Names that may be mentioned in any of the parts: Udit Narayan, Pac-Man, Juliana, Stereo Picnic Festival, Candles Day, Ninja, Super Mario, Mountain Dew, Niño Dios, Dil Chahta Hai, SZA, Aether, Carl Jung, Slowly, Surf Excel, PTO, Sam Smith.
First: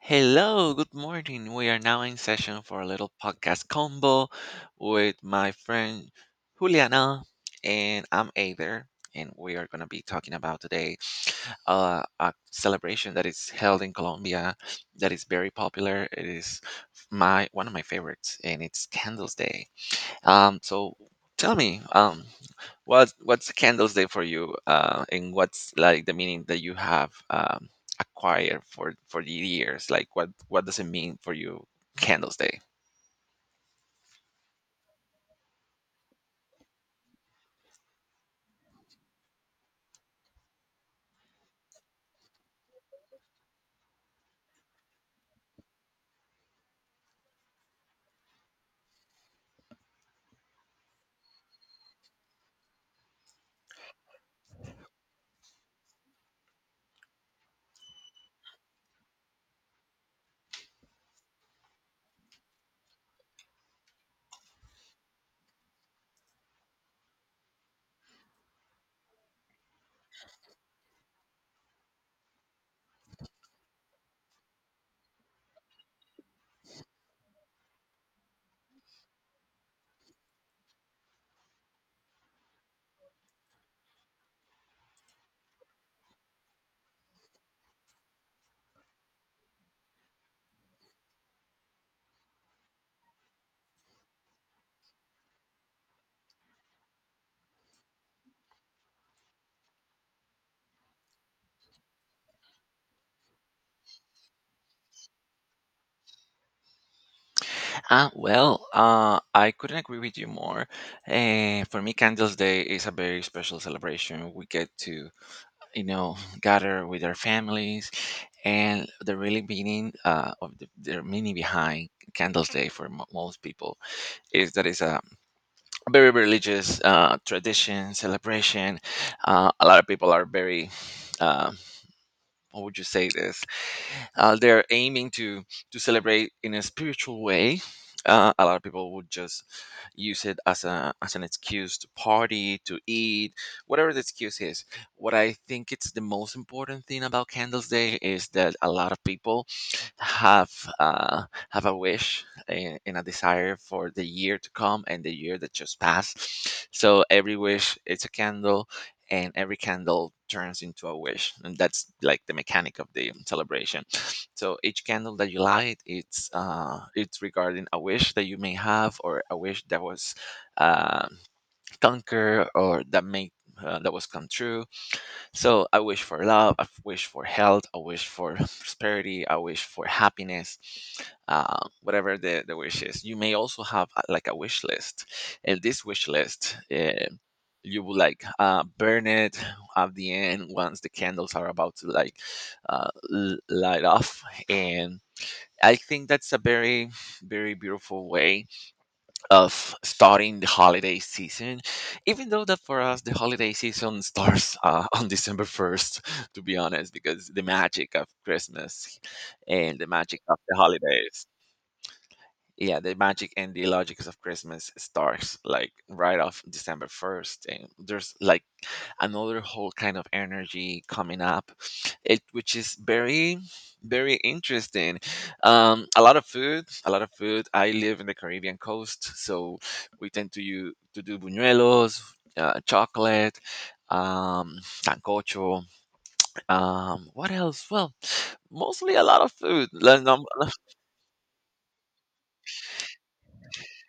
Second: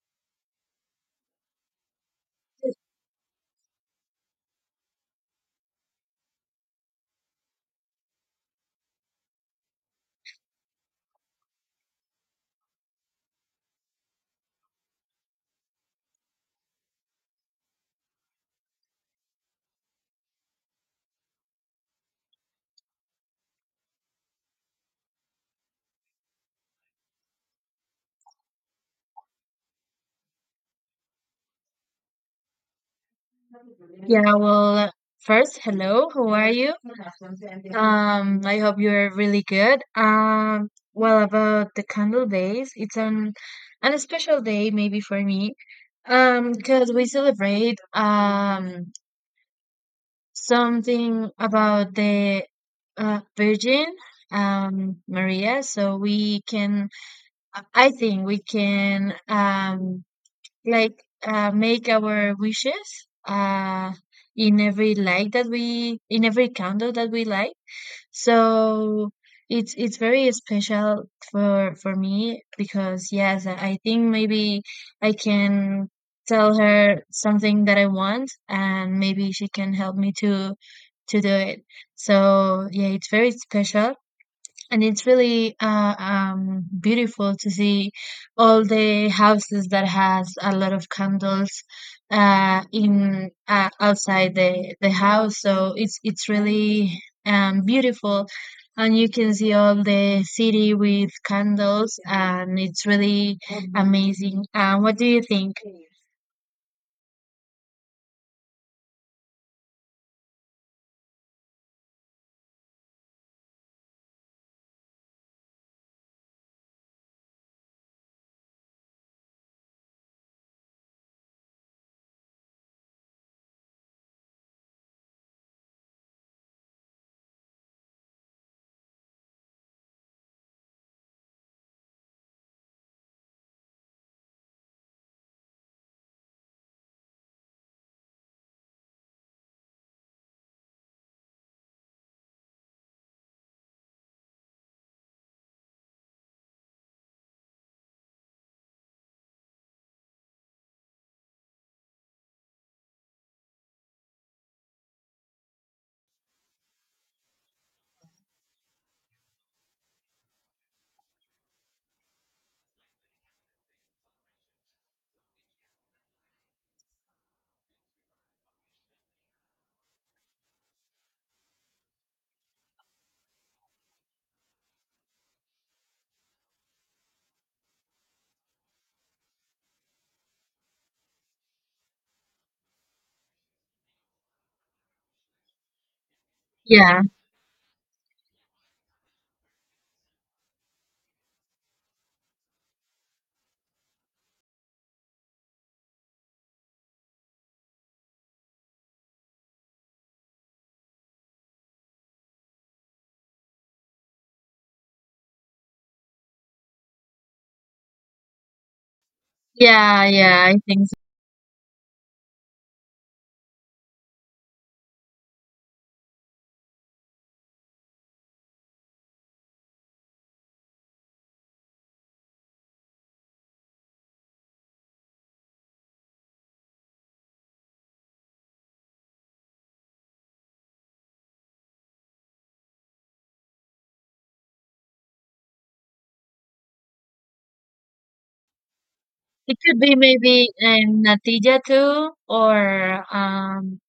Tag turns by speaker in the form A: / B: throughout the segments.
A: Hello, good morning. We are now in session for a little podcast combo with my friend Juliana, and I'm Aether, and we are going to be talking about today a celebration that is held in Colombia that is very popular. It is my one of my favorites, and it's Candles Day. So tell me, what's Candles Day for you, and what's like the meaning that you have acquired for the years? Like, what does it mean for you, Candles Day?
B: Yeah, well, first, hello, how are you? I hope you're really good. Well, about the candle days, it's an special day maybe for me. Because we celebrate something about the Virgin Maria, so we can I think we can like make our wishes in every light that we in every candle that we light. So it's very special for me because yes, I think maybe I can tell her something that I want and maybe she can help me to do it. So yeah, it's very special and it's really beautiful to see all the houses that has a lot of candles in outside the house. So it's really beautiful, and you can see all the city with candles, and it's really amazing. What do you think?
A: Ah, well, I couldn't agree with you more. For me, Candles Day is a very special celebration. We get to, gather with our families, and the really meaning of the meaning behind Candles Day for mo most people is that it's a very religious tradition celebration, a lot of people are very, uh, how would you say this? They're aiming to celebrate in a spiritual way. A lot of people would just use it as a as an excuse to party, to eat, whatever the excuse is. What I think it's the most important thing about Candles Day is that a lot of people have uh, have a wish, and a desire for the year to come and the year that just passed. So every wish, it's a candle, and every candle turns into a wish, and that's like the mechanic of the celebration, so each candle that you light, it's regarding a wish that you may have or a wish that was, uh, conquered, or that was come true. So I wish for love, I wish for health, I wish for prosperity, I wish for happiness, whatever the wish is. You may also have, like, a wish list. And this wish list,
B: Yeah,
A: you will like burn it at the end once the candles are about to, like, light off. And I think that's a very, very beautiful way of starting the holiday season, even though that for us the holiday season starts on December 1st, to be honest, because the magic of Christmas and the
B: yeah,
A: magic of
B: yeah. I
A: the
B: think so.
A: holidays, yeah, the magic and the logics of Christmas starts like right off December 1st, and there's like another whole kind of energy coming up it, which is very, very interesting. A lot of food, a lot of food. I live in the Caribbean coast, so we tend to do buñuelos, chocolate, um sancocho, what else? Well, mostly a lot of
B: It
A: food.
B: could be
A: Like,
B: maybe natilla too, or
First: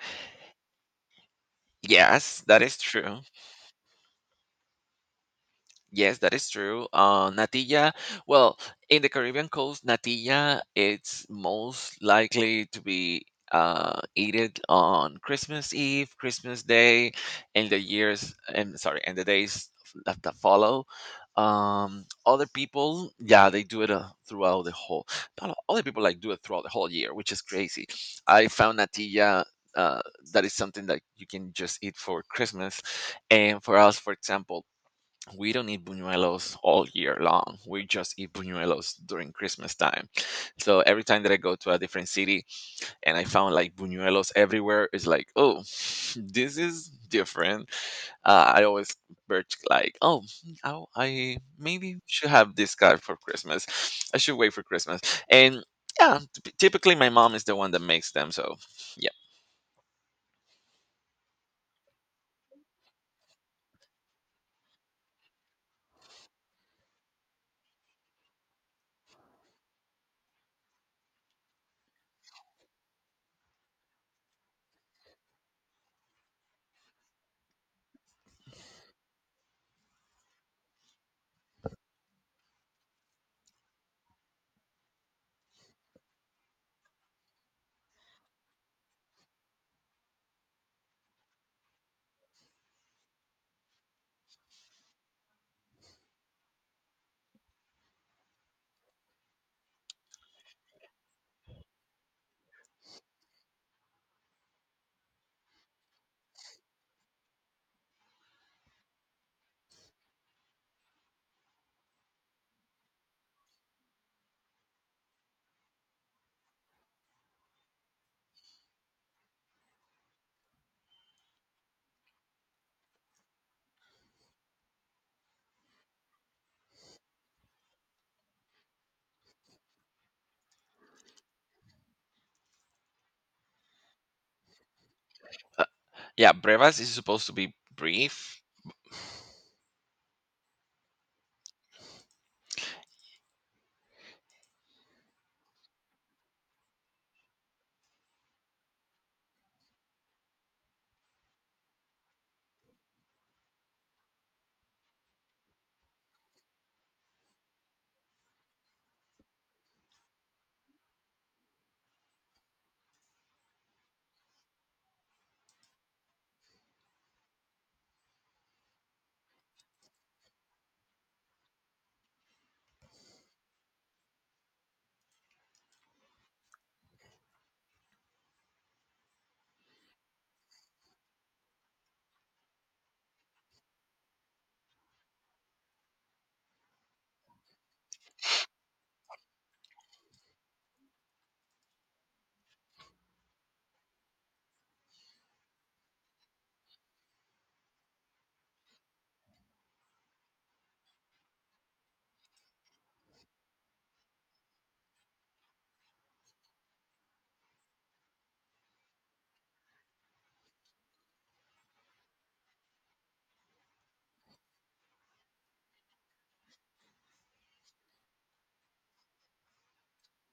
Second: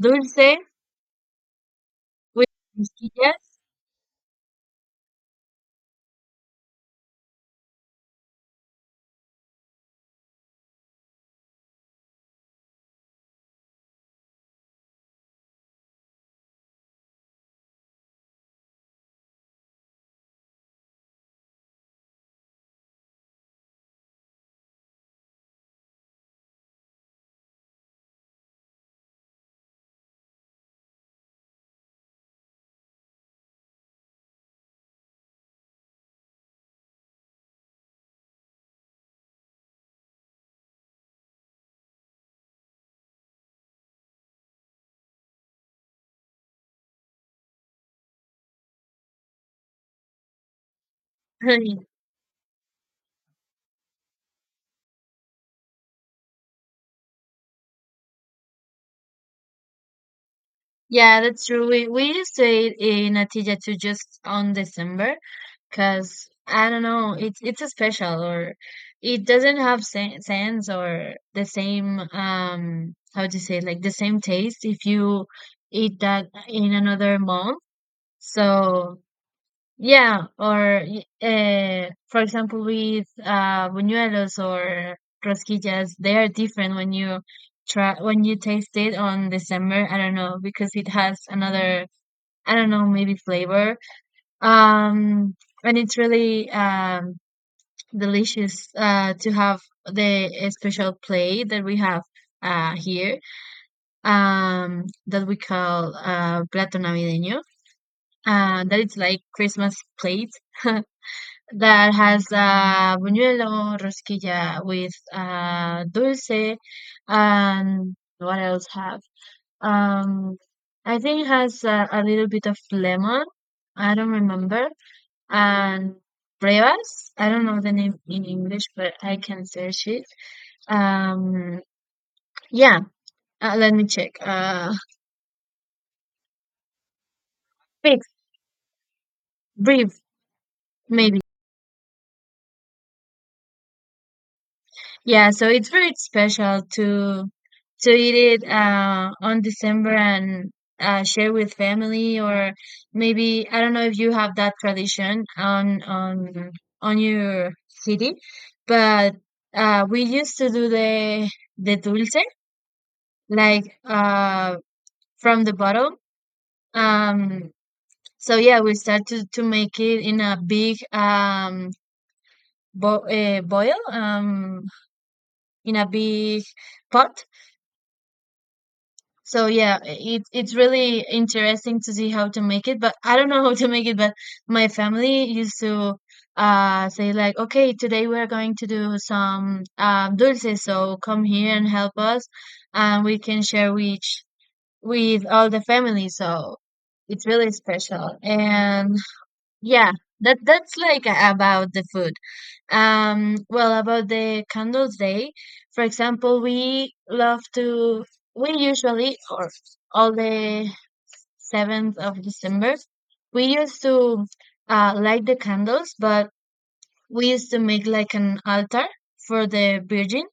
B: dulce.
A: yes,
B: We
A: that is true.
B: Natillas?
A: Yes, that is true. Natilla, well, in the Caribbean coast, natilla, it's most likely to be eaten on Christmas Eve, Christmas Day, and the years, and sorry, and the days that follow. Other people, yeah, they do it throughout the whole. Not all- Other people like do it throughout the whole year, which is crazy. I found natilla. Uh, that is something that you can just eat for Christmas, and for us, for example, we don't eat buñuelos all year long. We just eat buñuelos during Christmas time. So every time that I go to a different city and I found like buñuelos everywhere, it's like, oh, this is different. I always birch like, oh, I maybe should have this guy for Christmas. I should wait for Christmas. And yeah, typically my mom is the one that makes them. So yeah,
B: Yeah, that's true. We used to eat natilla too just on December because I don't know, it's a special or it doesn't have sense or the same how to say, like, the same taste if you eat that in another month. So yeah, or for example, with buñuelos or rosquillas, they are different when you try when you taste it on December. I don't know because it has another, I don't know, maybe flavor. Um, and it's really delicious to have the special plate that we have here that we call plato navideño. That it's like Christmas plate. That has buñuelo, rosquilla with dulce, and what else have? Um, I think it has a little bit of lemon. I don't remember. And brevas. I don't know the name in English, but I can search it. Um, yeah, let me check.
A: uh, yeah, brevas is supposed to be
B: Fix,
A: brief.
B: brief, maybe. Yeah, so it's very special to eat it on December and share with family, or maybe I don't know if you have that tradition on on your city, but we used to do the dulce like from the bottle. Um, so yeah, we started to make it in a big bo boil in a big pot. So yeah, it's really interesting to see how to make it, but I don't know how to make it, but my family used to say like, okay, today we're going to do some dulces, so come here and help us and we can share with all the family. So it's really special. And yeah, that's like about the food. Well, about the Candles Day, for example, we love to, we usually, or all the 7th of December, we used to light the candles, but we used to make like an altar for the Virgin,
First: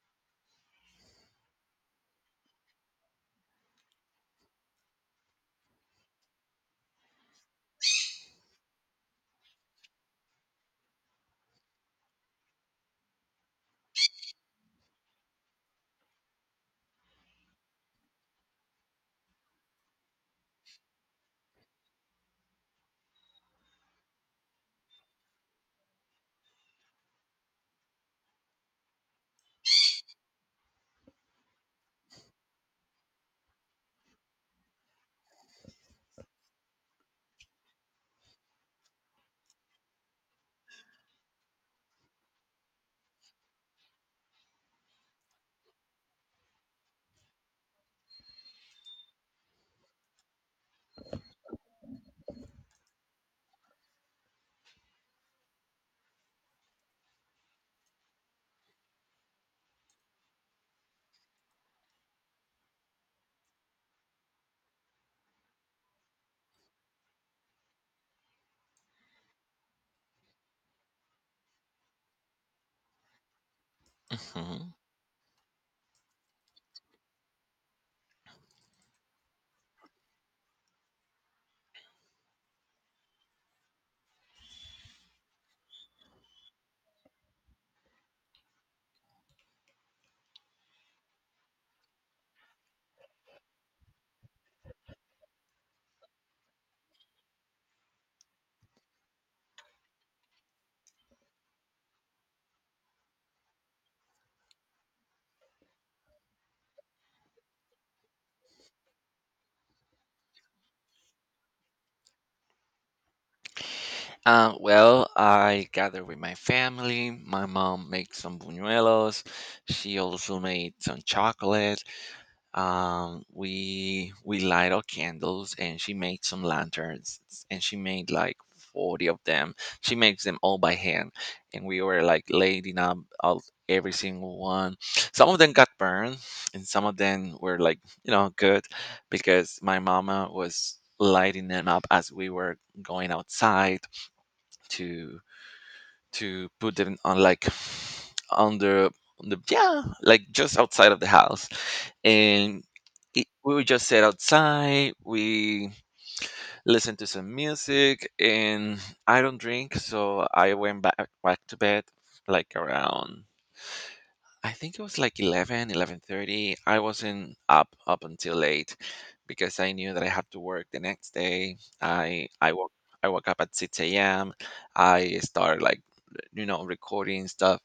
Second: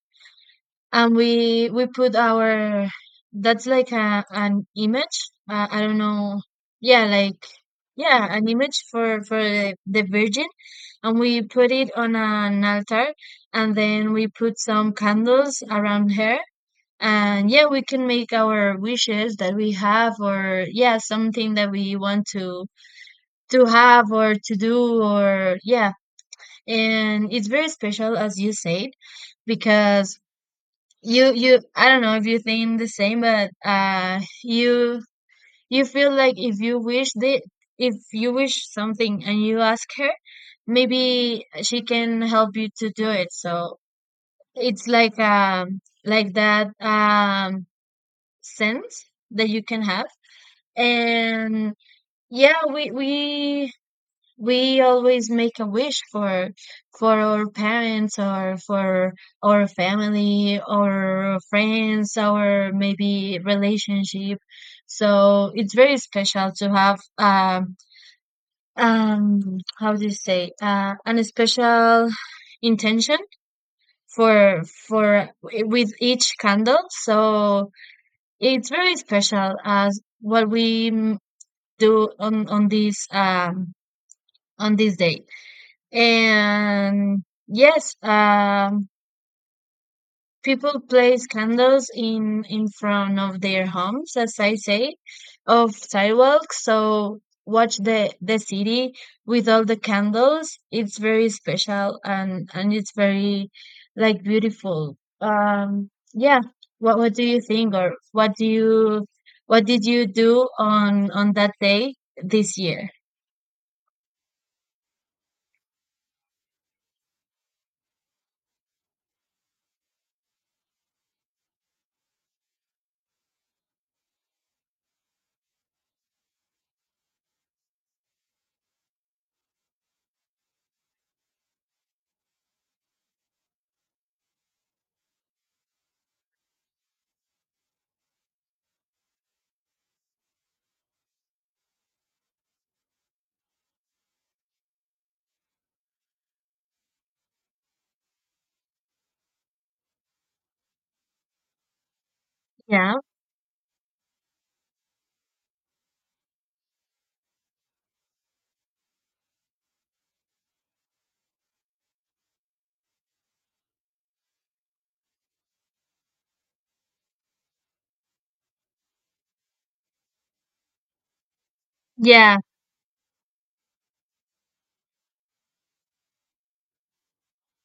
B: and we put our, that's like a an image, I don't know, yeah, like, yeah, an image for the Virgin, and we put it on an altar and then we put some candles around her, and yeah, we can make our wishes that we have, or yeah, something that we want to have or to do, or yeah. And it's very special as you said because you I don't know if you think the same, but you, you feel like if you wish the if you wish something and you ask her, maybe she can help you to do it. So it's like that sense that you can have. And yeah, we always make a wish for our parents or for our family or friends or maybe relationship. So it's very special to have how do you say, an special intention for
A: Mhm.
B: with each candle. So it's very special as what we do on this on this day. And yes, people place candles in front of their homes, as I say, of sidewalks. So watch the city with all the candles. It's very special and it's very like beautiful. Yeah. What do you think, or what do you, what did you do on that day this year?
A: Well, I gather with my family. My mom makes some buñuelos. She also made some chocolate. We light our candles, and she made some lanterns, and she made like 40 of them. She makes them all by hand, and we were like lighting up all, every single one. Some of them got burned, and some of them were like good, because my mama was lighting them up as we were going outside to put them on, like, under, on the, yeah, like, just outside of the house. And
B: Yeah,
A: we would just sit outside. We listened to some music, and I don't drink, so I went back to bed, like, around, I think it was like 11, 11:30. I wasn't up until late, because I knew that I had to work the next day. I
B: yeah,
A: I woke I woke up at 6 a.m. I started, like, recording stuff,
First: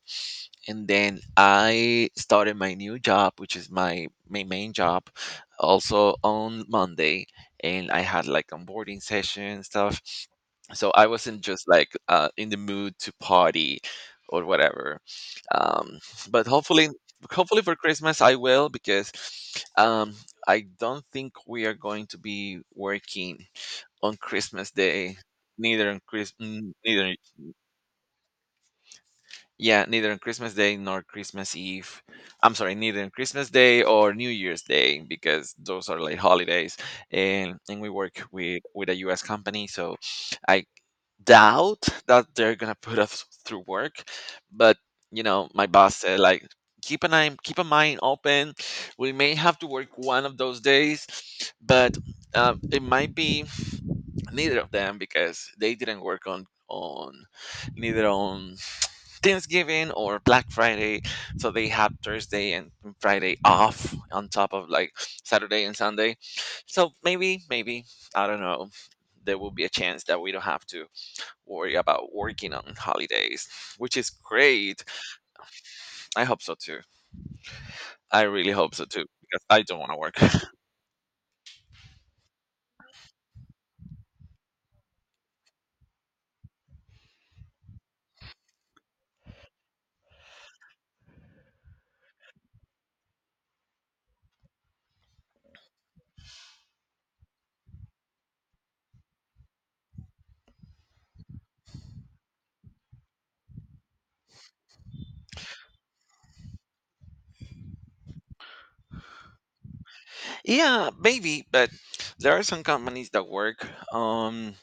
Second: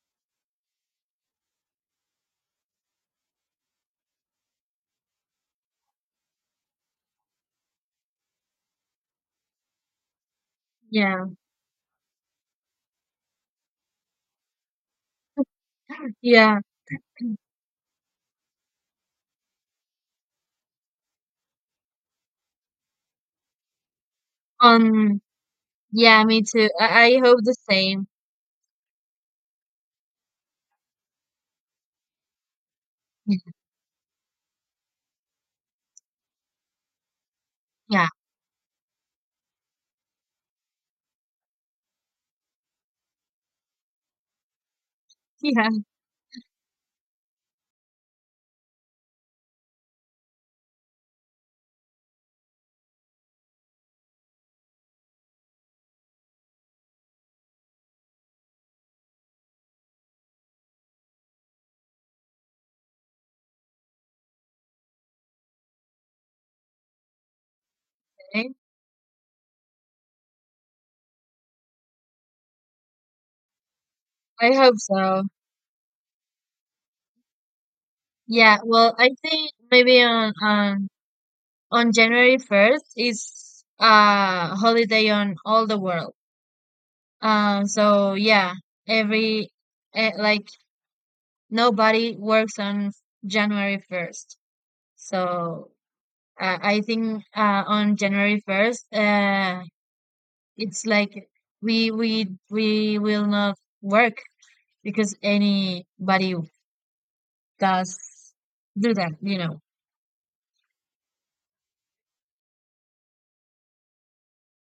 A: and then I started my new job, which is my main job, also on Monday, and I had like onboarding session stuff. So I
B: yeah,
A: wasn't just like, in the mood to party or whatever. Um, but
B: yeah.
A: hopefully, for Christmas I will, because um I don't think we are going to be working on Christmas Day.
B: On,
A: Neither on
B: yeah,
A: Chris,
B: me too.
A: n-
B: I,
A: neither
B: I hope the same.
A: Yeah, neither on Christmas Day nor Christmas Eve. I'm sorry, neither on
B: Yeah.
A: Christmas Day or New Year's Day, because those are like holidays, and we work with a US company, so I doubt that they're gonna put us through work. But, my
B: Yeah.
A: boss said, like, keep an eye, keep a mind open, we may have to work one of those days. But it might be neither of them, because they didn't work on neither on Thanksgiving or Black Friday, so they had Thursday and Friday off on top of like Saturday and Sunday. So maybe, I don't
B: Okay.
A: know. There will be a chance that we don't have to worry about working on holidays, which is
B: I hope
A: great.
B: so.
A: I hope so too. I really
B: Yeah,
A: hope so
B: well,
A: too,
B: I
A: because
B: think
A: I don't want to
B: maybe
A: work.
B: on on January 1st is a holiday on all the world. So yeah, every like, nobody works on January 1st. So I think on January 1st, it's like we will not work because anybody does do that, you know.
A: Yeah, maybe, but there are some companies that work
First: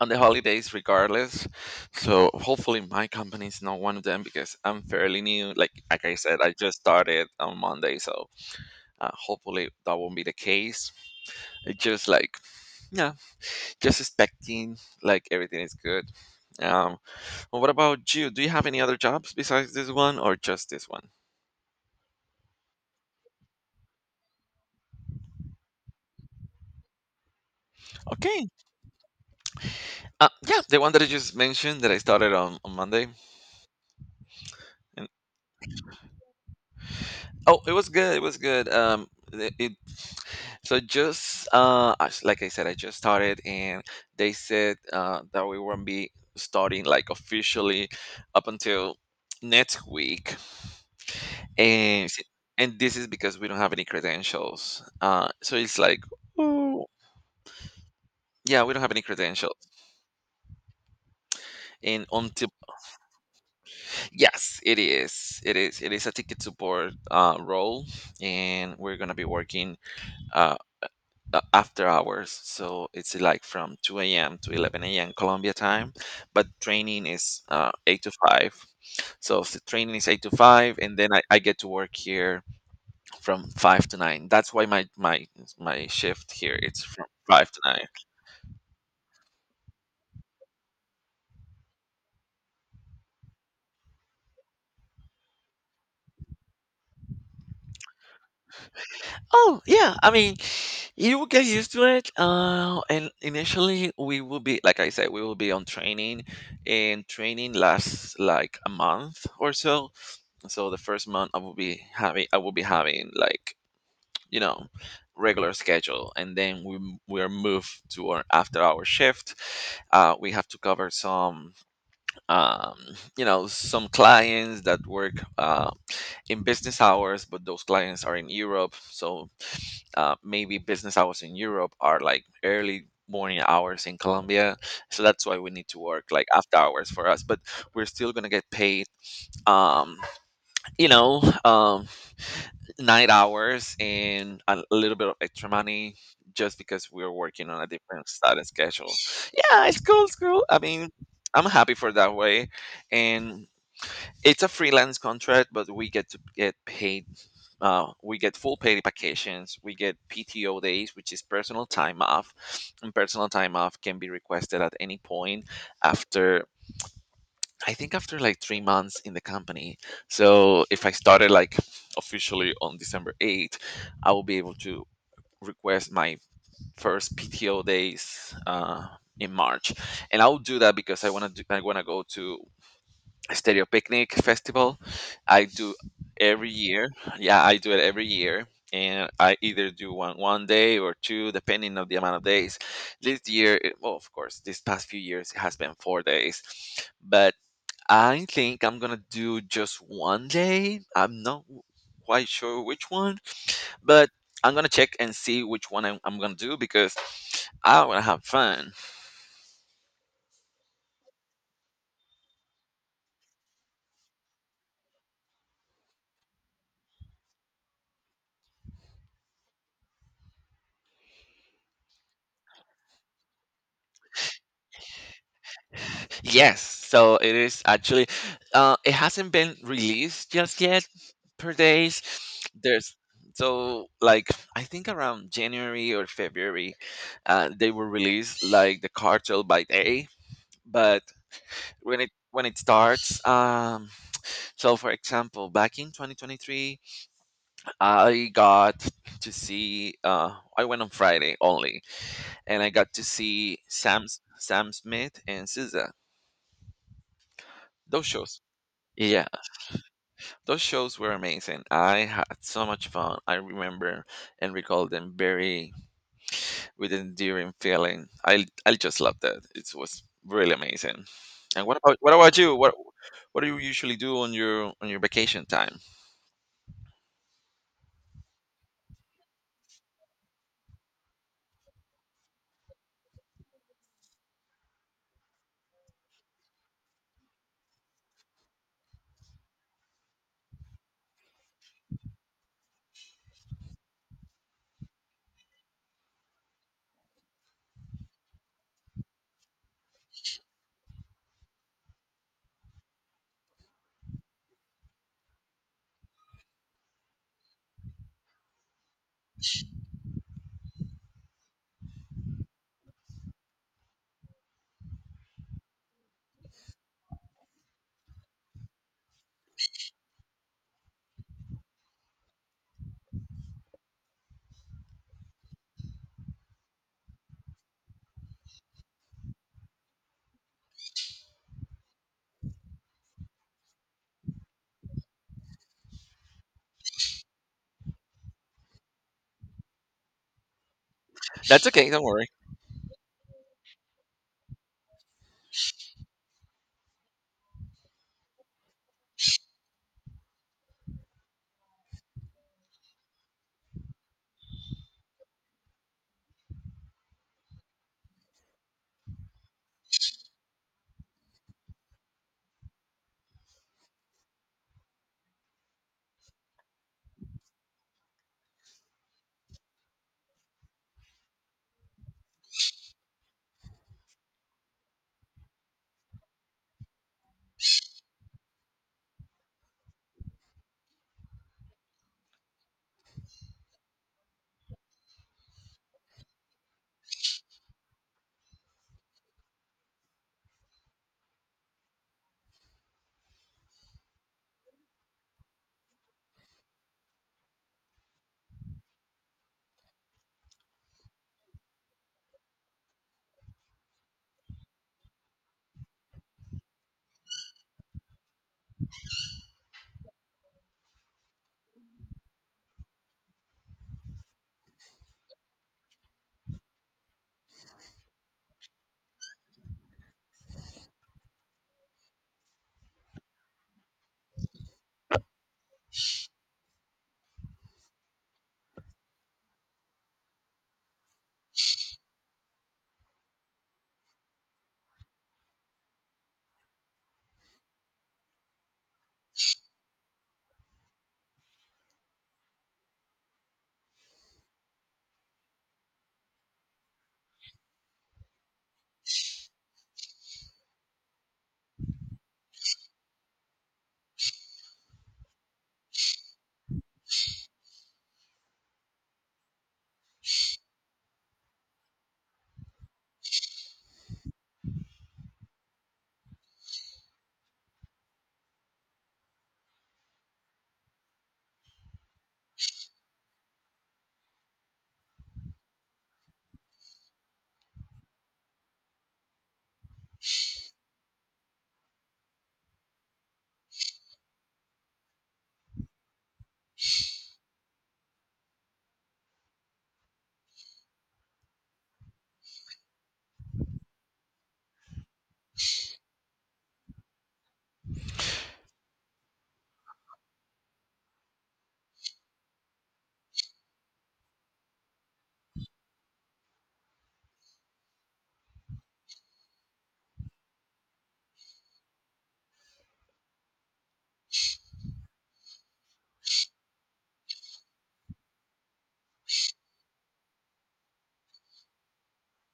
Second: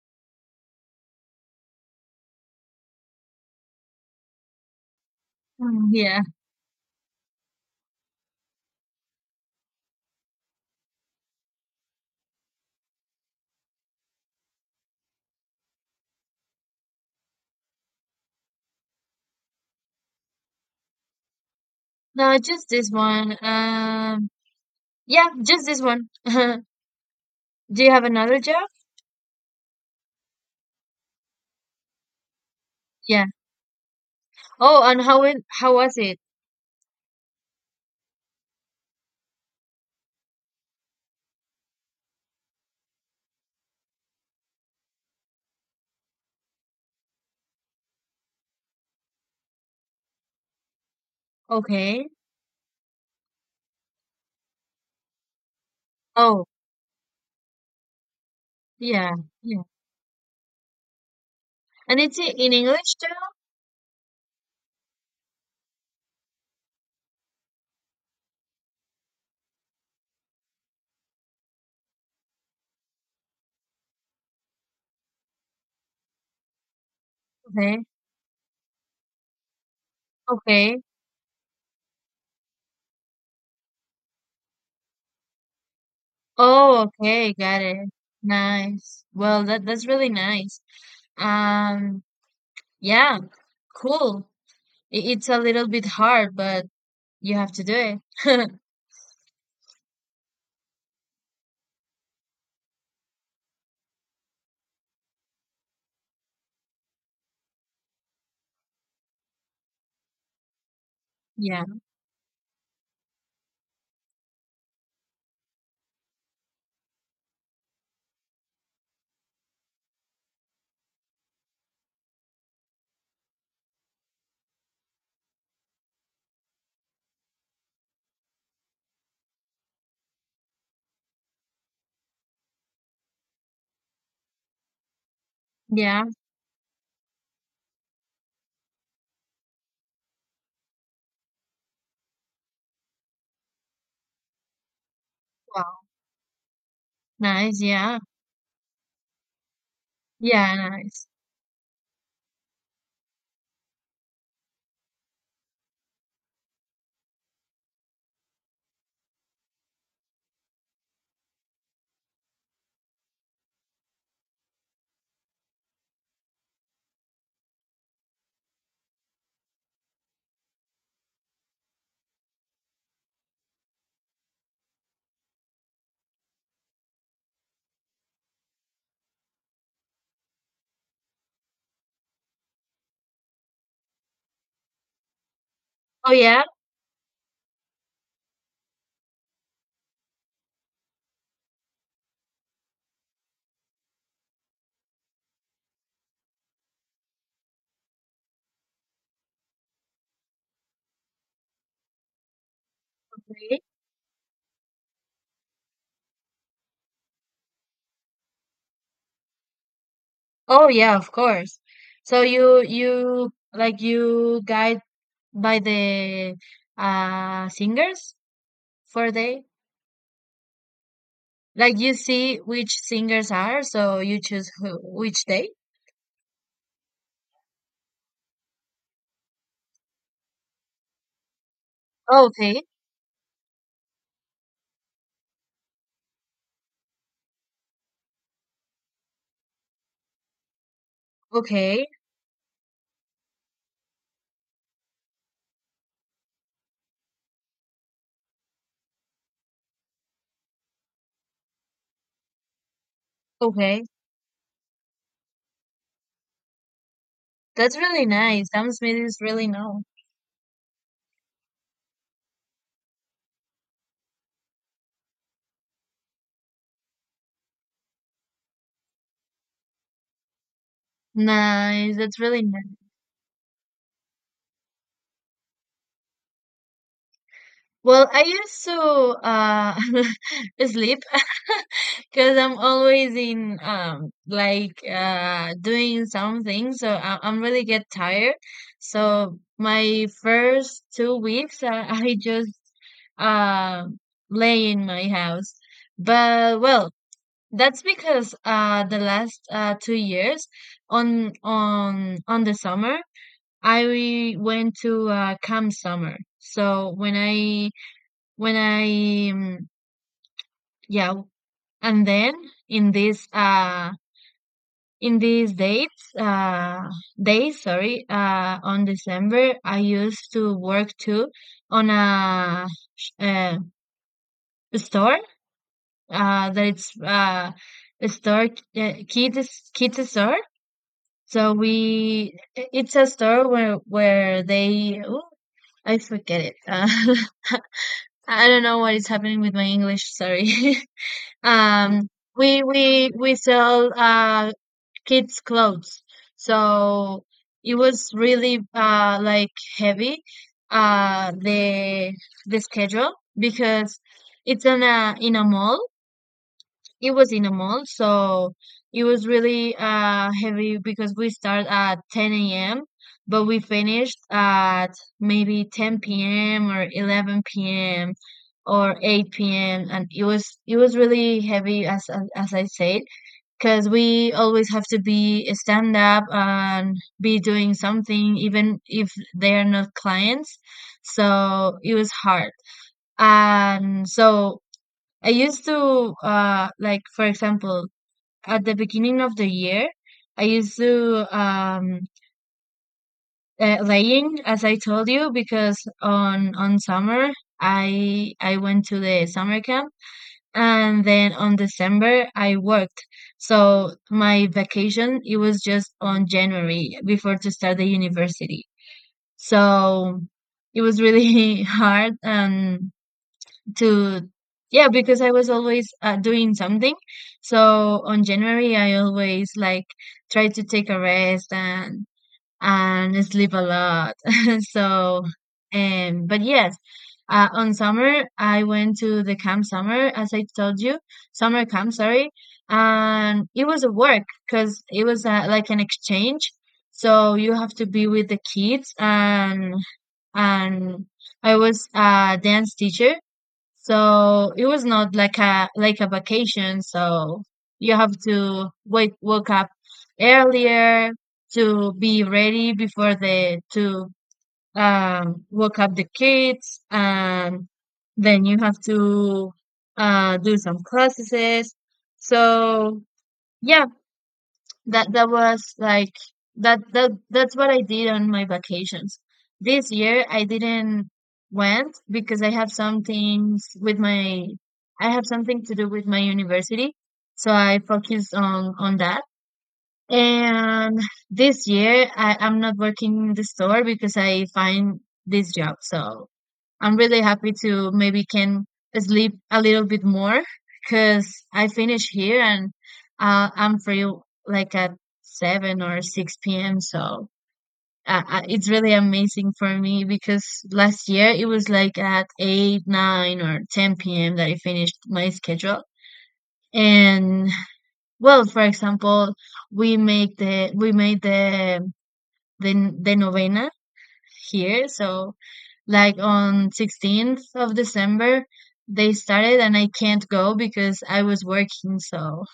A: on the holidays regardless. So hopefully my company is not one of them, because I'm fairly new. Like
B: Mm,
A: like I
B: yeah.
A: said, I just started on Monday, so hopefully that won't be the case. It's just like, yeah, just expecting, like, everything is good. Um, Well, what about you? Do you have any other jobs besides this one or just this one?
B: No, just this one. Yeah, just this one. Do you have another
A: Okay.
B: job?
A: Yeah, the one that I just mentioned that I started on Monday.
B: Yeah. Oh, and
A: And,
B: how it, how was it?
A: oh, it was good. It was good. It, it- so just like I said, I just started, and they said that we won't be starting like officially up until next week, and
B: Okay.
A: s- and this is because we don't have any credentials. So it's like,
B: Oh,
A: oh, yeah, we don't have any
B: yeah,
A: credentials,
B: yeah. And
A: and
B: it's
A: until
B: in English too?
A: yes, it is. It is. It is a ticket support role, and we're gonna be working uh, after hours. So it's like from 2 a.m. to 11 a.m. Colombia time, but training is
B: Okay.
A: eight to five. So if the training is eight to five,
B: Okay.
A: and then I get to work here from five to nine. That's why my shift here it's
B: Oh,
A: from
B: okay,
A: five to
B: got
A: nine.
B: it. Nice. Well, that's really nice. Um, yeah, cool. I- It's a little bit hard, but you have to do it.
A: Oh, yeah. I mean, you will get used to it. And initially, we will be, like I said, we will be on training, and training lasts like a month or so. So the first month, I will
B: Yeah.
A: be having, I will be having like, you know, regular schedule, and then we are moved to our after hour shift. We have to cover some um, some clients that work in business hours, but those clients are in Europe, so maybe business hours in Europe are like early morning hours in Colombia, so that's why we need to
B: Yeah.
A: work like after hours for us. But we're still gonna get paid, um you know, night hours and a little bit of extra
B: Wow.
A: money, just because we're working
B: Nice.
A: on a
B: Yeah.
A: different started schedule. Yeah, it's cool, it's cool.
B: Yeah,
A: I mean,
B: nice.
A: I'm happy for that way. And it's a freelance contract, but we get to get paid. We get full paid vacations. We get PTO days, which is personal time off, and personal time off can be requested at any point, after I think after like 3 months in the company. So if I started like officially on December 8th, I will be able to request my first PTO days in March, and I'll do that because I want to. I want to go to Stereo Picnic Festival. I do
B: Oh yeah,
A: every year. Yeah, I do it every year. And I either do one day or two, depending on the amount of days. This year, well, of course, these past few years it has been 4 days, but I think I'm gonna do just one day. I'm not quite sure which one,
B: really?
A: but I'm gonna check and see which one I'm gonna do, because I wanna have fun.
B: Oh yeah, of course. So you like you guide by the singers for day? Like, you see which singers are, so you choose who which day?
A: Yes, so it is actually it hasn't been released just yet per days.
B: Oh,
A: There's so, I think around January or February, they will release like the cartel by day. But
B: okay,
A: when it starts, so for example, back in 2023, I got to see. I went on Friday only, and I got to see
B: okay.
A: Sam Smith and SZA.
B: That's really
A: Those shows,
B: nice. Sam Smith is
A: yeah,
B: really no.
A: those shows were amazing. I had so much fun. I remember and recall them very with endearing feeling. I just love that. It was really amazing. And what
B: Nice.
A: about what
B: That's
A: about
B: really
A: you?
B: nice.
A: What do you usually do on your vacation time?
B: Well, I used to uh sleep because I'm always in like doing something, so I'm really get tired. So my first 2 weeks, I just uh lay in my house. But well, that's because the last 2 years on on the summer, I went to camp summer. So when I yeah, and then in this in these dates days, sorry, on December I used to work too on a sh- uh, store that it's a store, kids store, so we, it's a store where they, oh, I forget it, I don't know what is happening with my English, sorry.
A: That's okay. Don't
B: Um,
A: worry.
B: we sell kids clothes, so it was really like heavy the schedule because it's in a mall, it was in a mall, so it was really heavy because we start at 10 a.m. but we finished at maybe 10 p.m. or 11 p.m. or 8 p.m., and it was really heavy as as I said because we always have to be stand up and be doing something even if they are not clients. So it was hard. And so I used to like for example at the beginning of the year I used to laying as I told you because on summer I went to the summer camp, and then on December I worked, so my vacation it was just on January before to start the university. So it was really hard and to, yeah, because I was always doing something. So on January I always like try to take a rest and sleep a lot so but yes, on summer I went to the camp summer as I told you, summer camp, sorry. And it was a work because it was like an exchange, so you have to be with the kids and and I was a dance teacher, so it was not like a vacation. So you have to wake up earlier to be ready before the to wake up the kids, and then you have to do some processes. So yeah, that that was like that's what I did on my vacations. This year I didn't went because I have some things with my, I have something to do with my university, so I focused on that. And this year I'm not working in the store because I find this job. So I'm really happy to maybe can sleep a little bit more because I finish here and I'm free like at 7 or 6 p.m. So it's really amazing for me because last year it was like at 8, 9 or 10 p.m. that I finished my schedule. And well, for example, we made the novena here. So like on 16th of December they started and I can't go because I was working, so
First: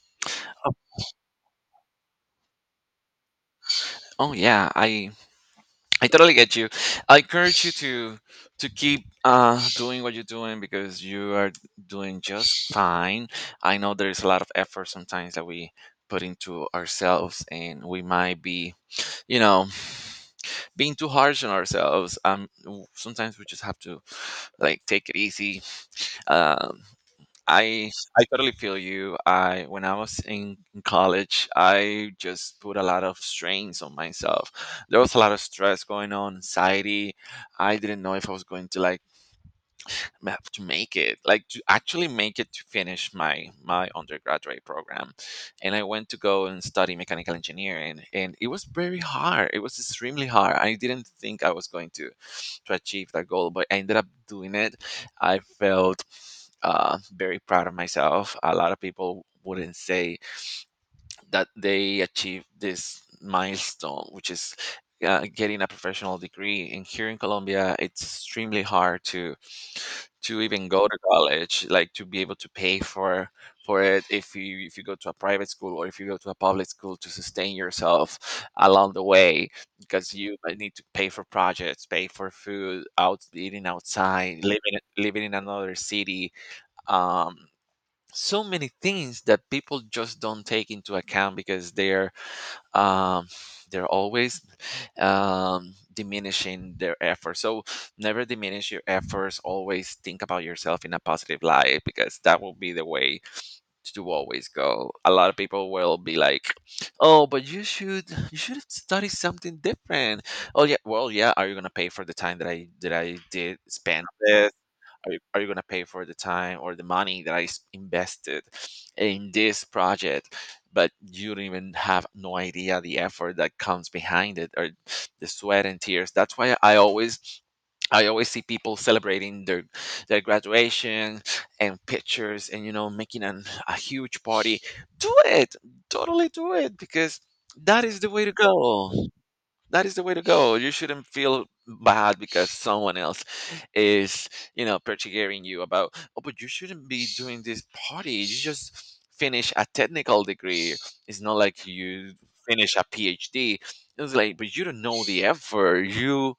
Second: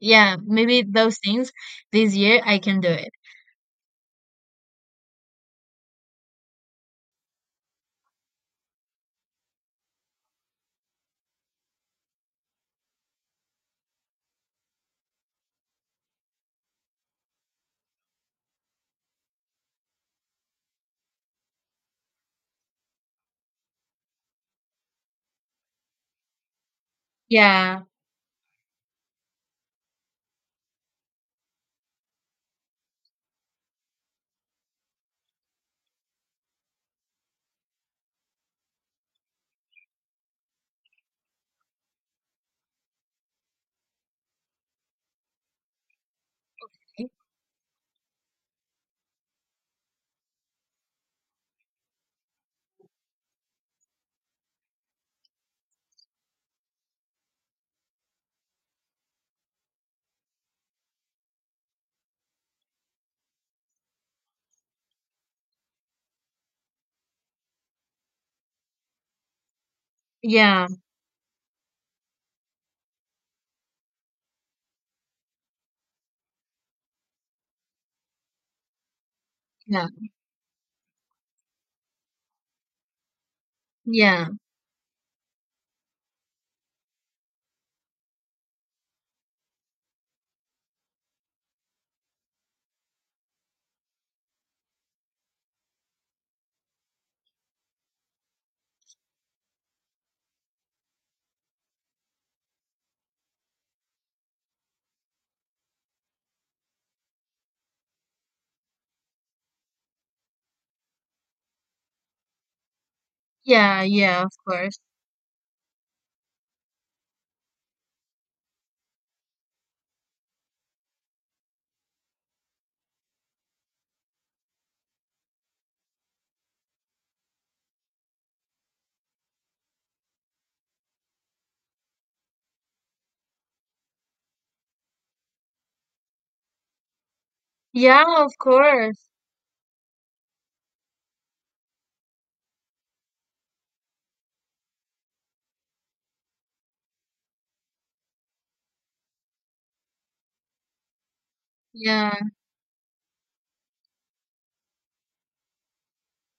B: yeah, maybe those things this year I can do it.
A: Oh yeah, I totally get you. I encourage you to keep doing what you're doing because you are doing just fine. I know there is a lot of effort sometimes that we put into ourselves, and we might be you know being too harsh on ourselves, sometimes we just have to like take it easy. Um,
B: Yeah,
A: I I totally feel you. I when I was in college, I just put a lot of strains on myself. There was a lot of stress going on, anxiety. I didn't know if I was going to like to make it, like to actually make it to finish my my undergraduate program. And I went to go and study mechanical engineering, and it was very hard. It was extremely hard. I didn't think I was going to achieve that goal, but I ended up doing it. I felt very proud of myself. A lot of people wouldn't say that they achieved this milestone, which is getting a professional degree. And here in Colombia, it's extremely hard to
B: yeah,
A: even go to college, like to be able to pay for it. If you go to a private school, or if you go to a public school, to sustain yourself along the way,
B: yeah,
A: because you might need to pay for projects, pay for food, out eating
B: yeah,
A: outside, living in another city. Um, so many things that people just don't take into account because um, they're always diminishing their efforts. So never diminish your efforts. Always think about yourself in a positive light, because that will be the way to always go. A lot of people will be like, "Oh, but you should study something different." Oh yeah, well yeah. Are you gonna pay for the time that I did
B: yeah,
A: spend on
B: yeah, of
A: this?
B: course.
A: Are you going to pay for the time or the money that I invested in this project? But you don't even have no idea the effort that comes behind it, or the sweat and tears. That's why I always I always see people celebrating their graduation and pictures, and you know making a huge party. Do it, totally do it, because that is the
B: Yeah,
A: way
B: of
A: to go.
B: course.
A: That is the way to go. You shouldn't feel bad because someone else is, you know, persecuting you about, oh, but you shouldn't be doing this party. You just finish a technical degree. It's not like
B: Yeah,
A: you finish a PhD. It's like, but you don't know the effort. You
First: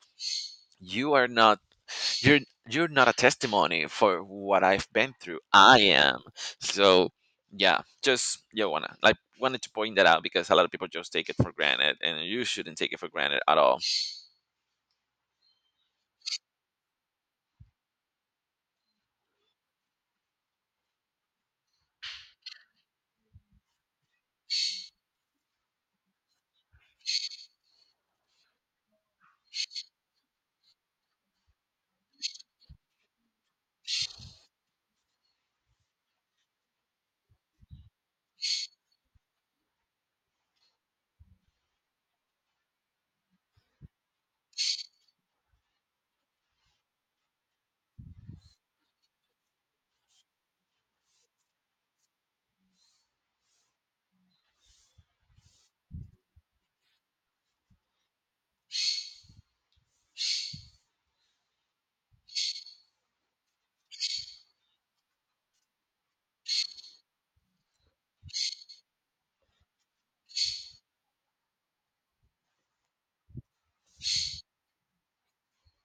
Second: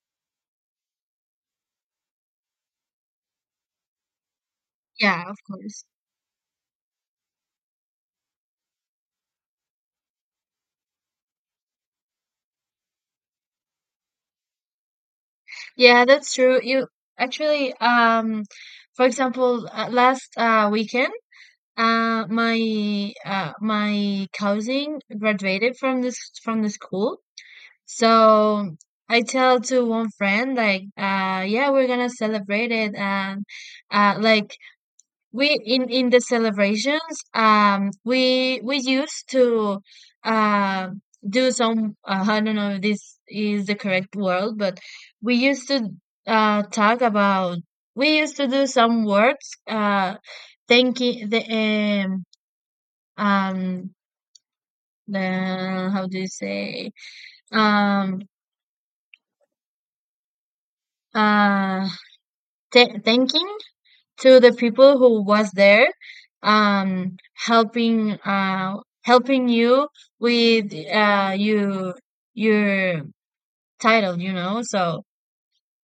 A: you are not you're you're not a testimony for what I've been
B: yeah, of
A: through. I
B: course.
A: am. So yeah, just you wanna like wanted to point that out because a lot of people just take it for granted, and you shouldn't take it for granted at all.
B: Yeah, that's true. You actually, for example, last weekend my my cousin graduated from this from the school. So I tell to one friend like, yeah, we're gonna celebrate it, and uh, like we in the celebrations, we used to uh do some, I don't know if this is the correct word, but we used to talk about, we used to do some words thanking the um um the, how do you say, um uh thanking to the people who was there helping, helping you with you your title, you know. So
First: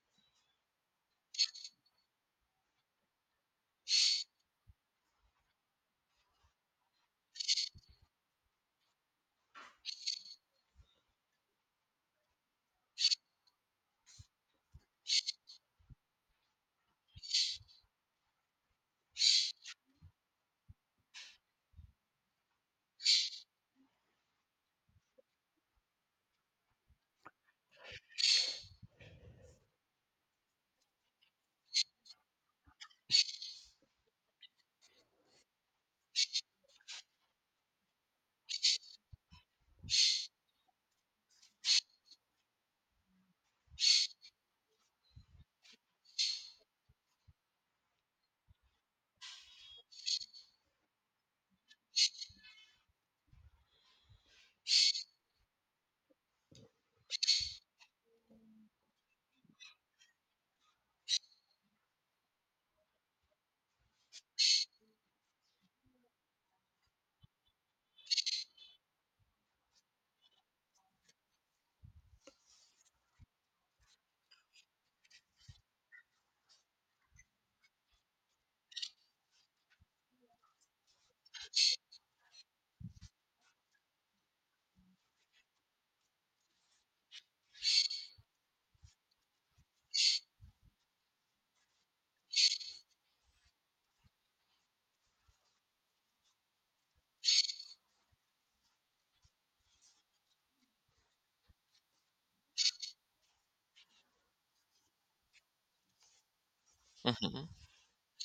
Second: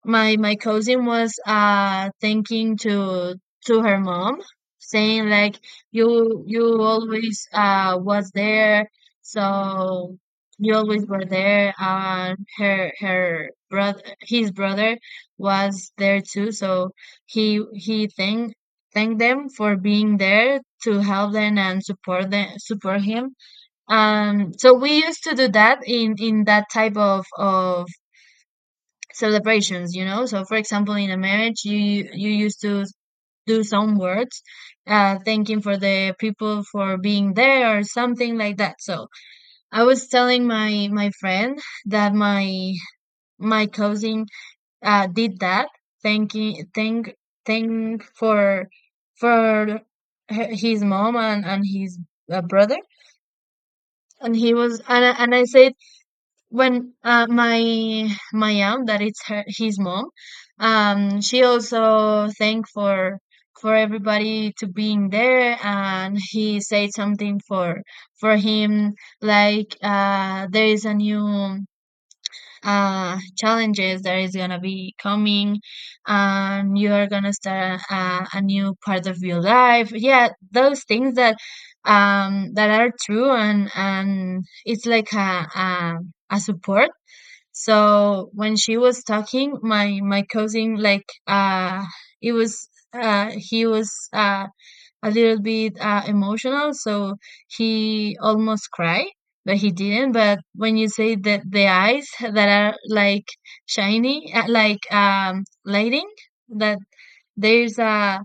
B: my cousin was thinking to her mom, saying like, you always was there, so you always were there. And her brother, his brother was there too, so he thank thank them for being there to help them and support them, support him. So we used to do that in that type of celebrations, you know. So for example in a marriage you, you used to do some words thanking for the people for being there or something like that. So I was telling my friend that my cousin did that, thanking thank thank for his mom and his, brother. And he was and I said when, my aunt that it's her his mom, she also thanked for everybody to being there, and he said something for him, like there is a new challenges that is gonna be coming and you are gonna start a new part of your life. Yeah, those things that that are true, and it's like a a support. So when she was talking, my cousin like, it was, he was a little bit emotional, so he almost cried, but he didn't. But when you say that, the eyes that are like shiny, like lighting, that
A: Hmm.
B: there's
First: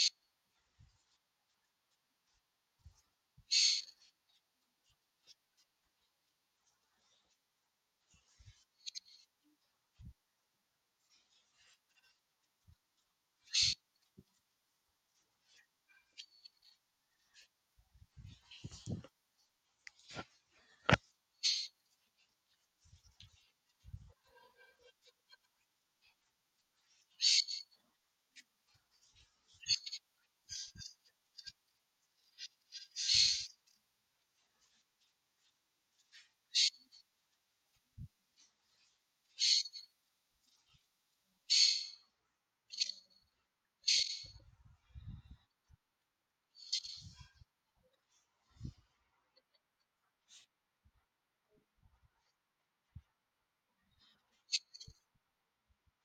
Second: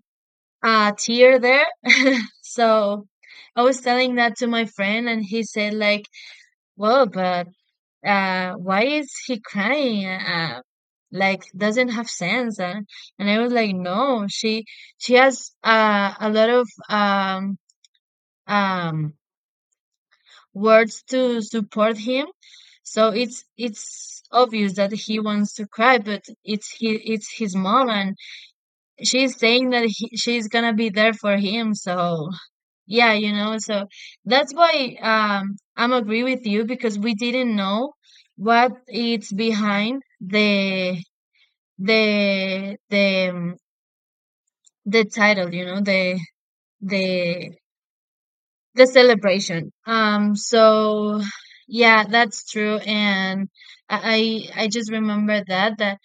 B: a tear there. So I was telling that to my friend, and he said like, "Well, but why is he crying, like doesn't have sense?" And I was like, no, she has a lot of um words to support him, so it's obvious that he wants to cry, but it's he, it's his mom, and she's saying that she's gonna be there for him. So yeah, you know. So that's why I'm agree with you, because we didn't know what it's behind the the the um, the title, you know, the the the celebration. So yeah, that's true. And I just remember that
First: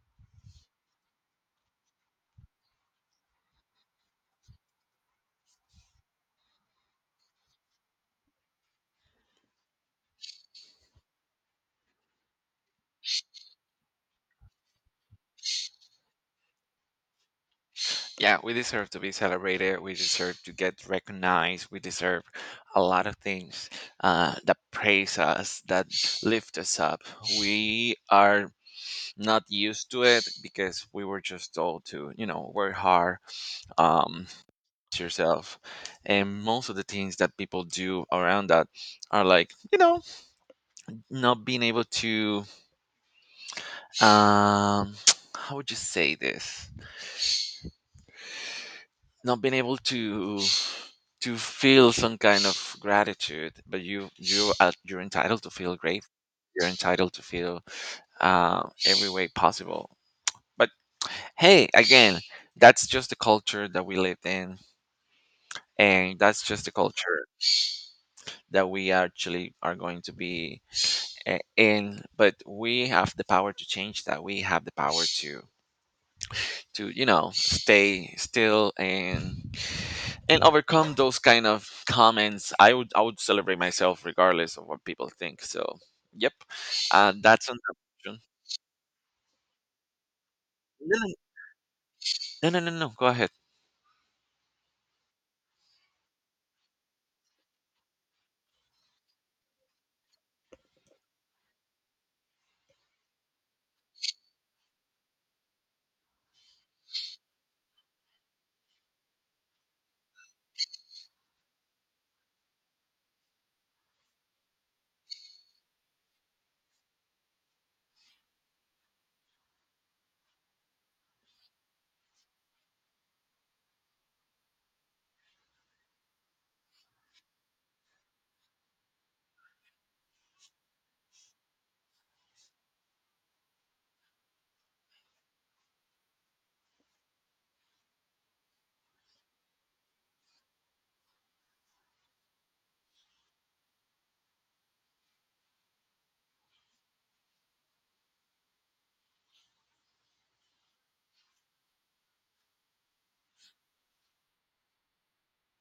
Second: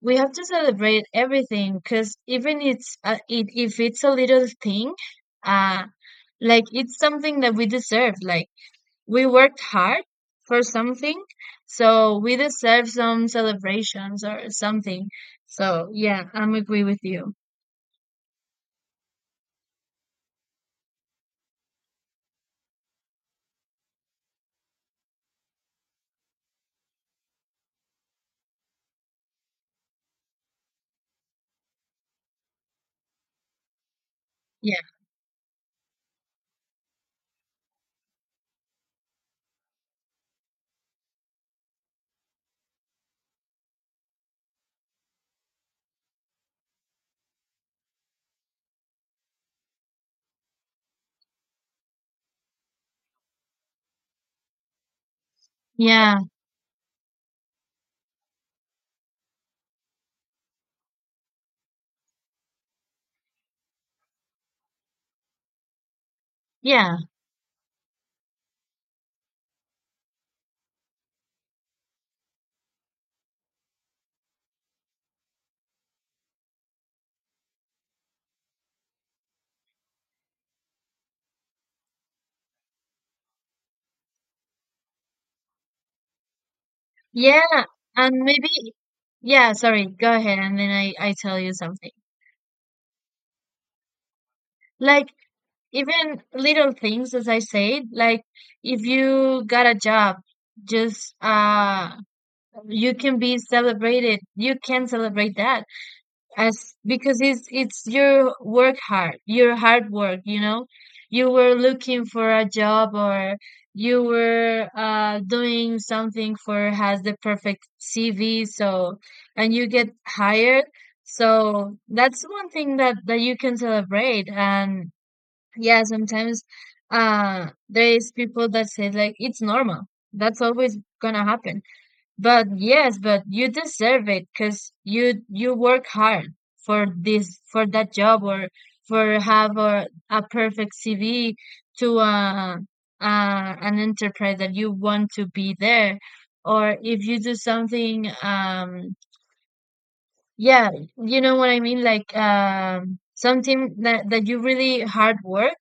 B: we have to celebrate everything, because even it's if it's a little thing, uh like it's something that we deserve. Like we worked hard for something, so we deserve some celebrations or something. So yeah, I'm agree with you.
A: Yeah, we deserve to be celebrated. We deserve to get recognized. We deserve a lot of things that praise us, that lift us up. We are not used to it because we were just told to, you know, work hard, um,
B: Yeah,
A: to yourself. And most of the things that people do around that are like, you know, not being able to, um, how would you say this? Not being able to feel some kind of gratitude. But you are you're entitled to feel great,
B: yeah,
A: you're entitled to feel every way possible. But hey, again, that's just the culture that we lived in, and that's just the
B: yeah,
A: culture that we actually are going to be in. But we have the power to change that. We have the power to you know stay still and overcome those kind of comments. I would celebrate myself regardless of what people think. So yep, that's an
B: yeah. And
A: option.
B: maybe, yeah, sorry, go ahead, and then
A: no
B: I tell you something.
A: no No, go ahead.
B: Like even little things, as I said, like if you got a job, just you can be celebrated. You can celebrate that, as because it's your work hard, your hard work, you know. You were looking for a job, or you were doing something for has the perfect cv, so and you get hired. So that's one thing that you can celebrate. And yeah, sometimes there is people that say like it's normal, that's always gonna happen. But yes, but you deserve it because you work hard for this, for that job, or for have a perfect CV to an enterprise that you want to be there. Or if you do something, yeah, you know what I mean, like something that you really hard work,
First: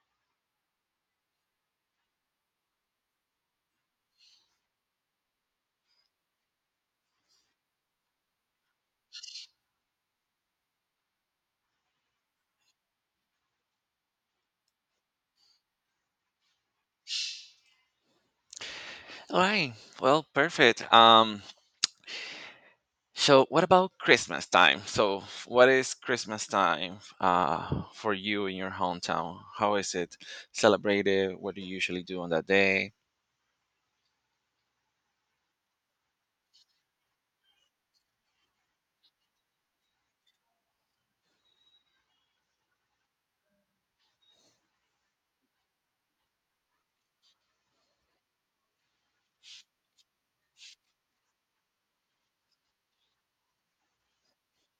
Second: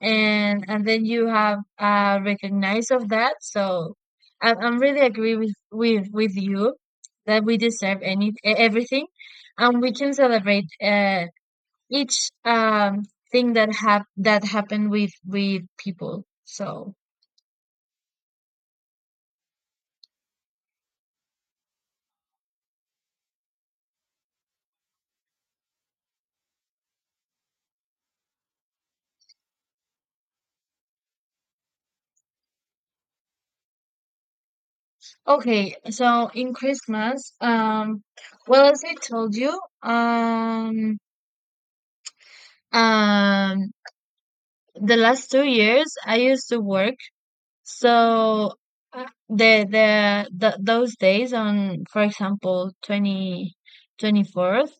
B: and then you have recognized of that. So I'm really agree with you, that we deserve any everything, and we can celebrate each thing that happened with people. So
A: All right, well, perfect. So what about Christmas time? So what is Christmas time for you in your hometown? How is it celebrated? What do you usually do on that day?
B: okay, so in christmas, well, as I told you, um the last 2 years I used to work. So the those days, on, for example, twenty twenty fourth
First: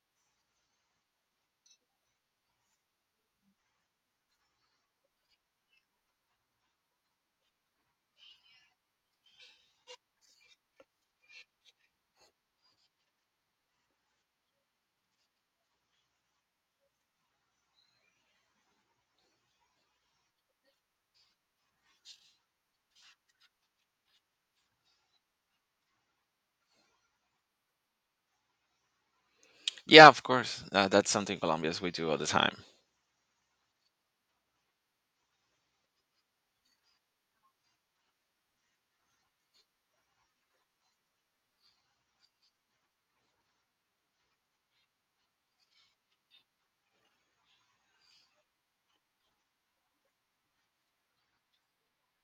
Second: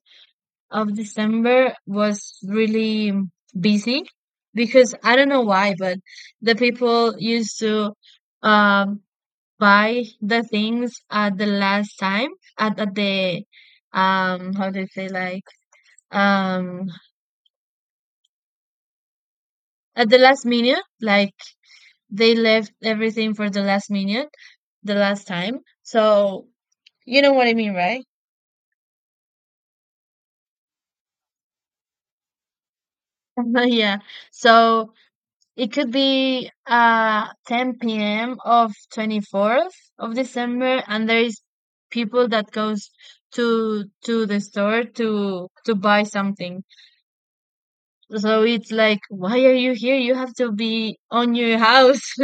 B: of December was really busy, because I don't know why, but the people used to um buy the things at the last time, at the, how do you say, like, um at the last minute. Like they left everything for the last minute, the last time. So you know what I mean, right?
A: Yeah, of course, that's something Colombians we do all the time.
B: Yeah. So it could be 10 p.m. of 24th of December and there is people that goes to the store to buy something. So it's like, why are you here? You have to be on your house.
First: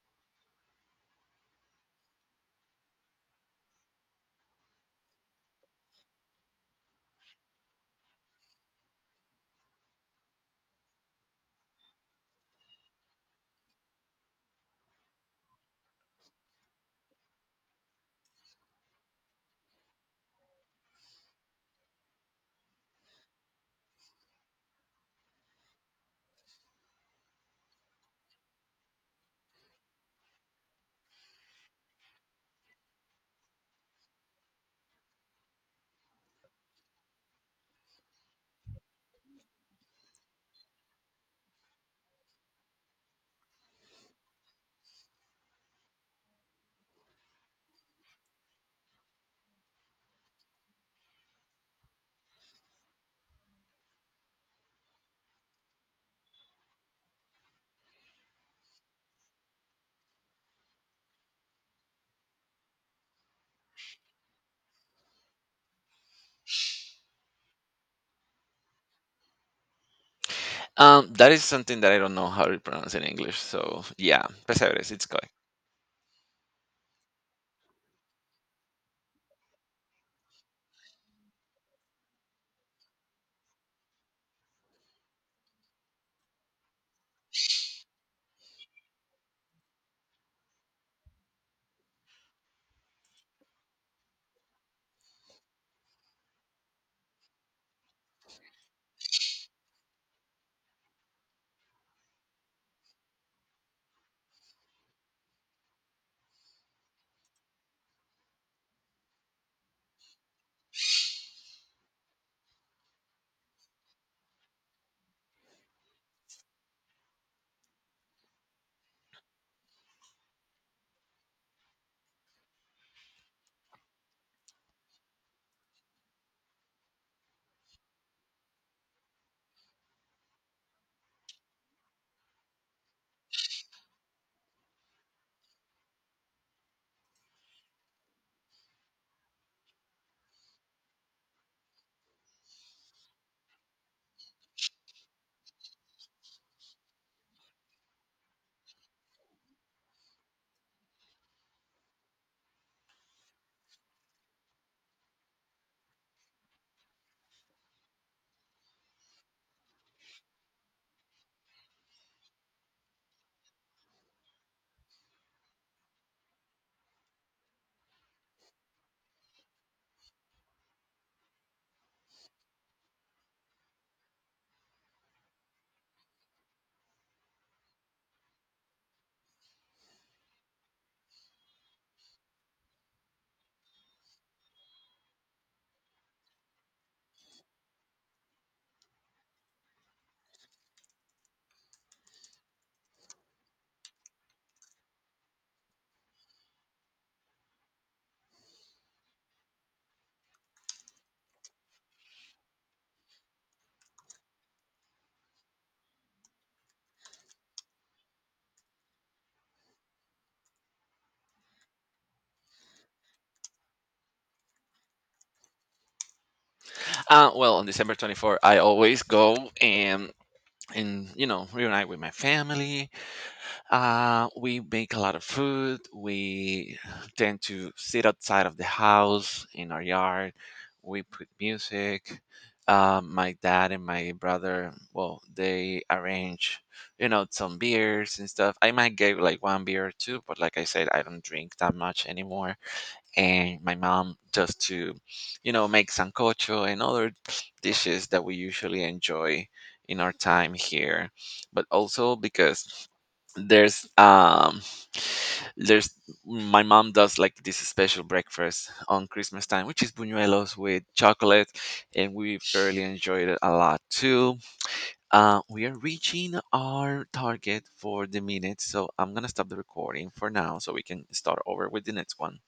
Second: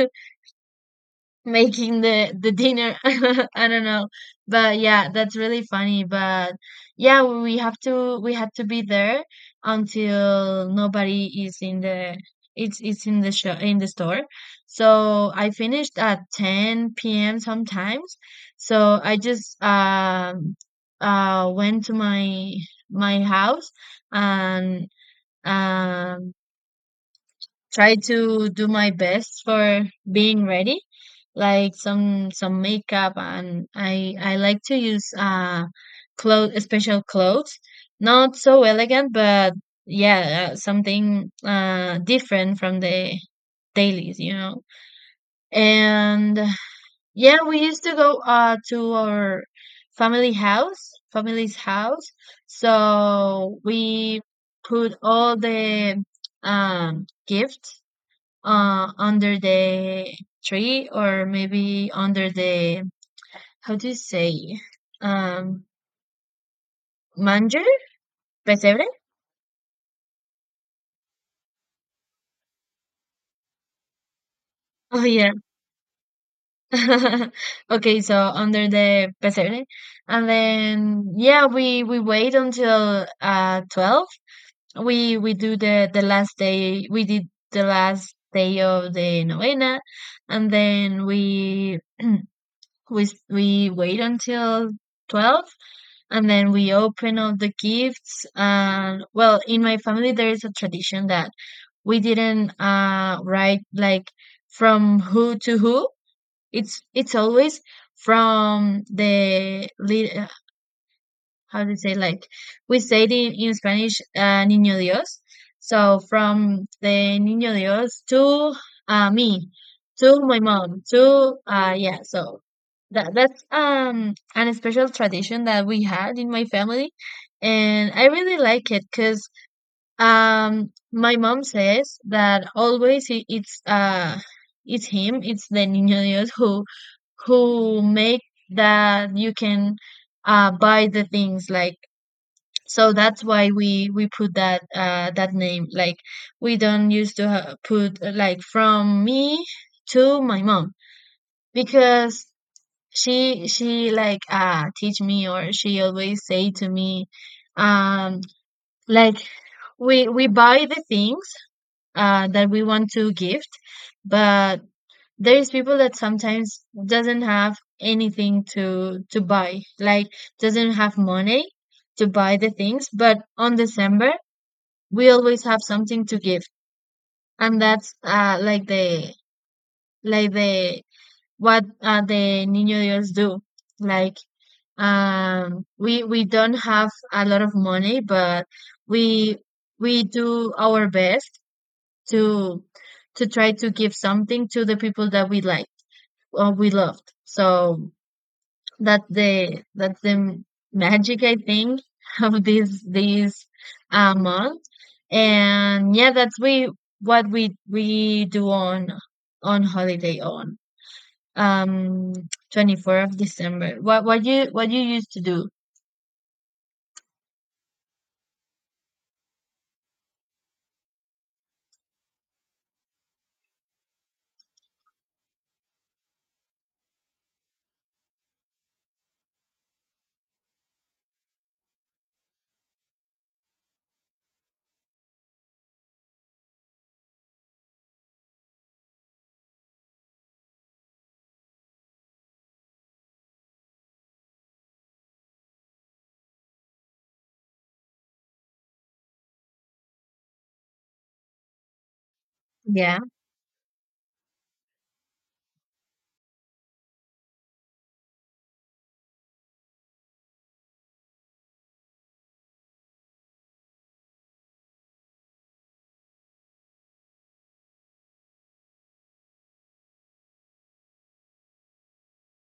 B: Making the dinner. I don't know, but yeah, that's really funny. But yeah, we had to be there until nobody is in the, it's in the show, in the store. So I finished at 10 p.m. sometimes. So I just went to my house, and um try to do my best for being ready, like some makeup, and I like to use clothes, special clothes, not so elegant, but yeah, something different from the dailies, you know. And yeah, we used to go to our family's house. So we put all the gifts under the tree, or maybe under the, how do you say, um manger, pesebre.
A: Um, that is something that I don't know how to pronounce in English. So yeah, pesebres,
B: Oh
A: it's good.
B: yeah. Okay, so under the pesebre, and then yeah, we wait until 12. We do the last day, we did the last day of the novena, and then we wait until 12, and then we open all the gifts. And well, in my family there is a tradition that we didn't write like from who to who. It's always from the lead, how do you say, like, we say it in Spanish, Niño Dios. So from the Niño Dios to, me, to my mom, to, yeah. So that's an special tradition that we had in my family, and I really like it because my mom says that always it's him, it's the Niño Dios who make that you can buy the things, like. So that's why we put that that name, like, we don't used to put like from me to my mom, because she like teach me, or she always say to me, um like, we buy the things that we want to gift, but there's people that sometimes doesn't have anything to buy, like doesn't have money to buy the things, but on december we always have something to give. And that's like the, like the what, the niño dios do, like we don't have a lot of money, but we we do our best to to try to give something to the people that we like or we loved. So that's the, that's the magic, I think, of this, this month. And yeah, that's we what we do on holiday, on um 24th of December. What, what you used to do?
A: Well, on December 24th, I always go and you know reunite with my family. We make a lot of food. We tend to sit outside of the house in our yard. We put music. My dad and my brother, well, they arrange, you know, some beers and stuff. I might get like one beer or two, but like I said, I don't drink that much anymore. And my mom just to you know make sancocho and other dishes that we usually enjoy in our time here. But also because
B: Yeah.
A: there's um there's my mom does like this special breakfast on Christmas time, which is buñuelos with chocolate, and we fairly enjoyed it a lot too. Uh, we are reaching our target for the minute, so I'm gonna stop the recording for now so we can start over with the next one.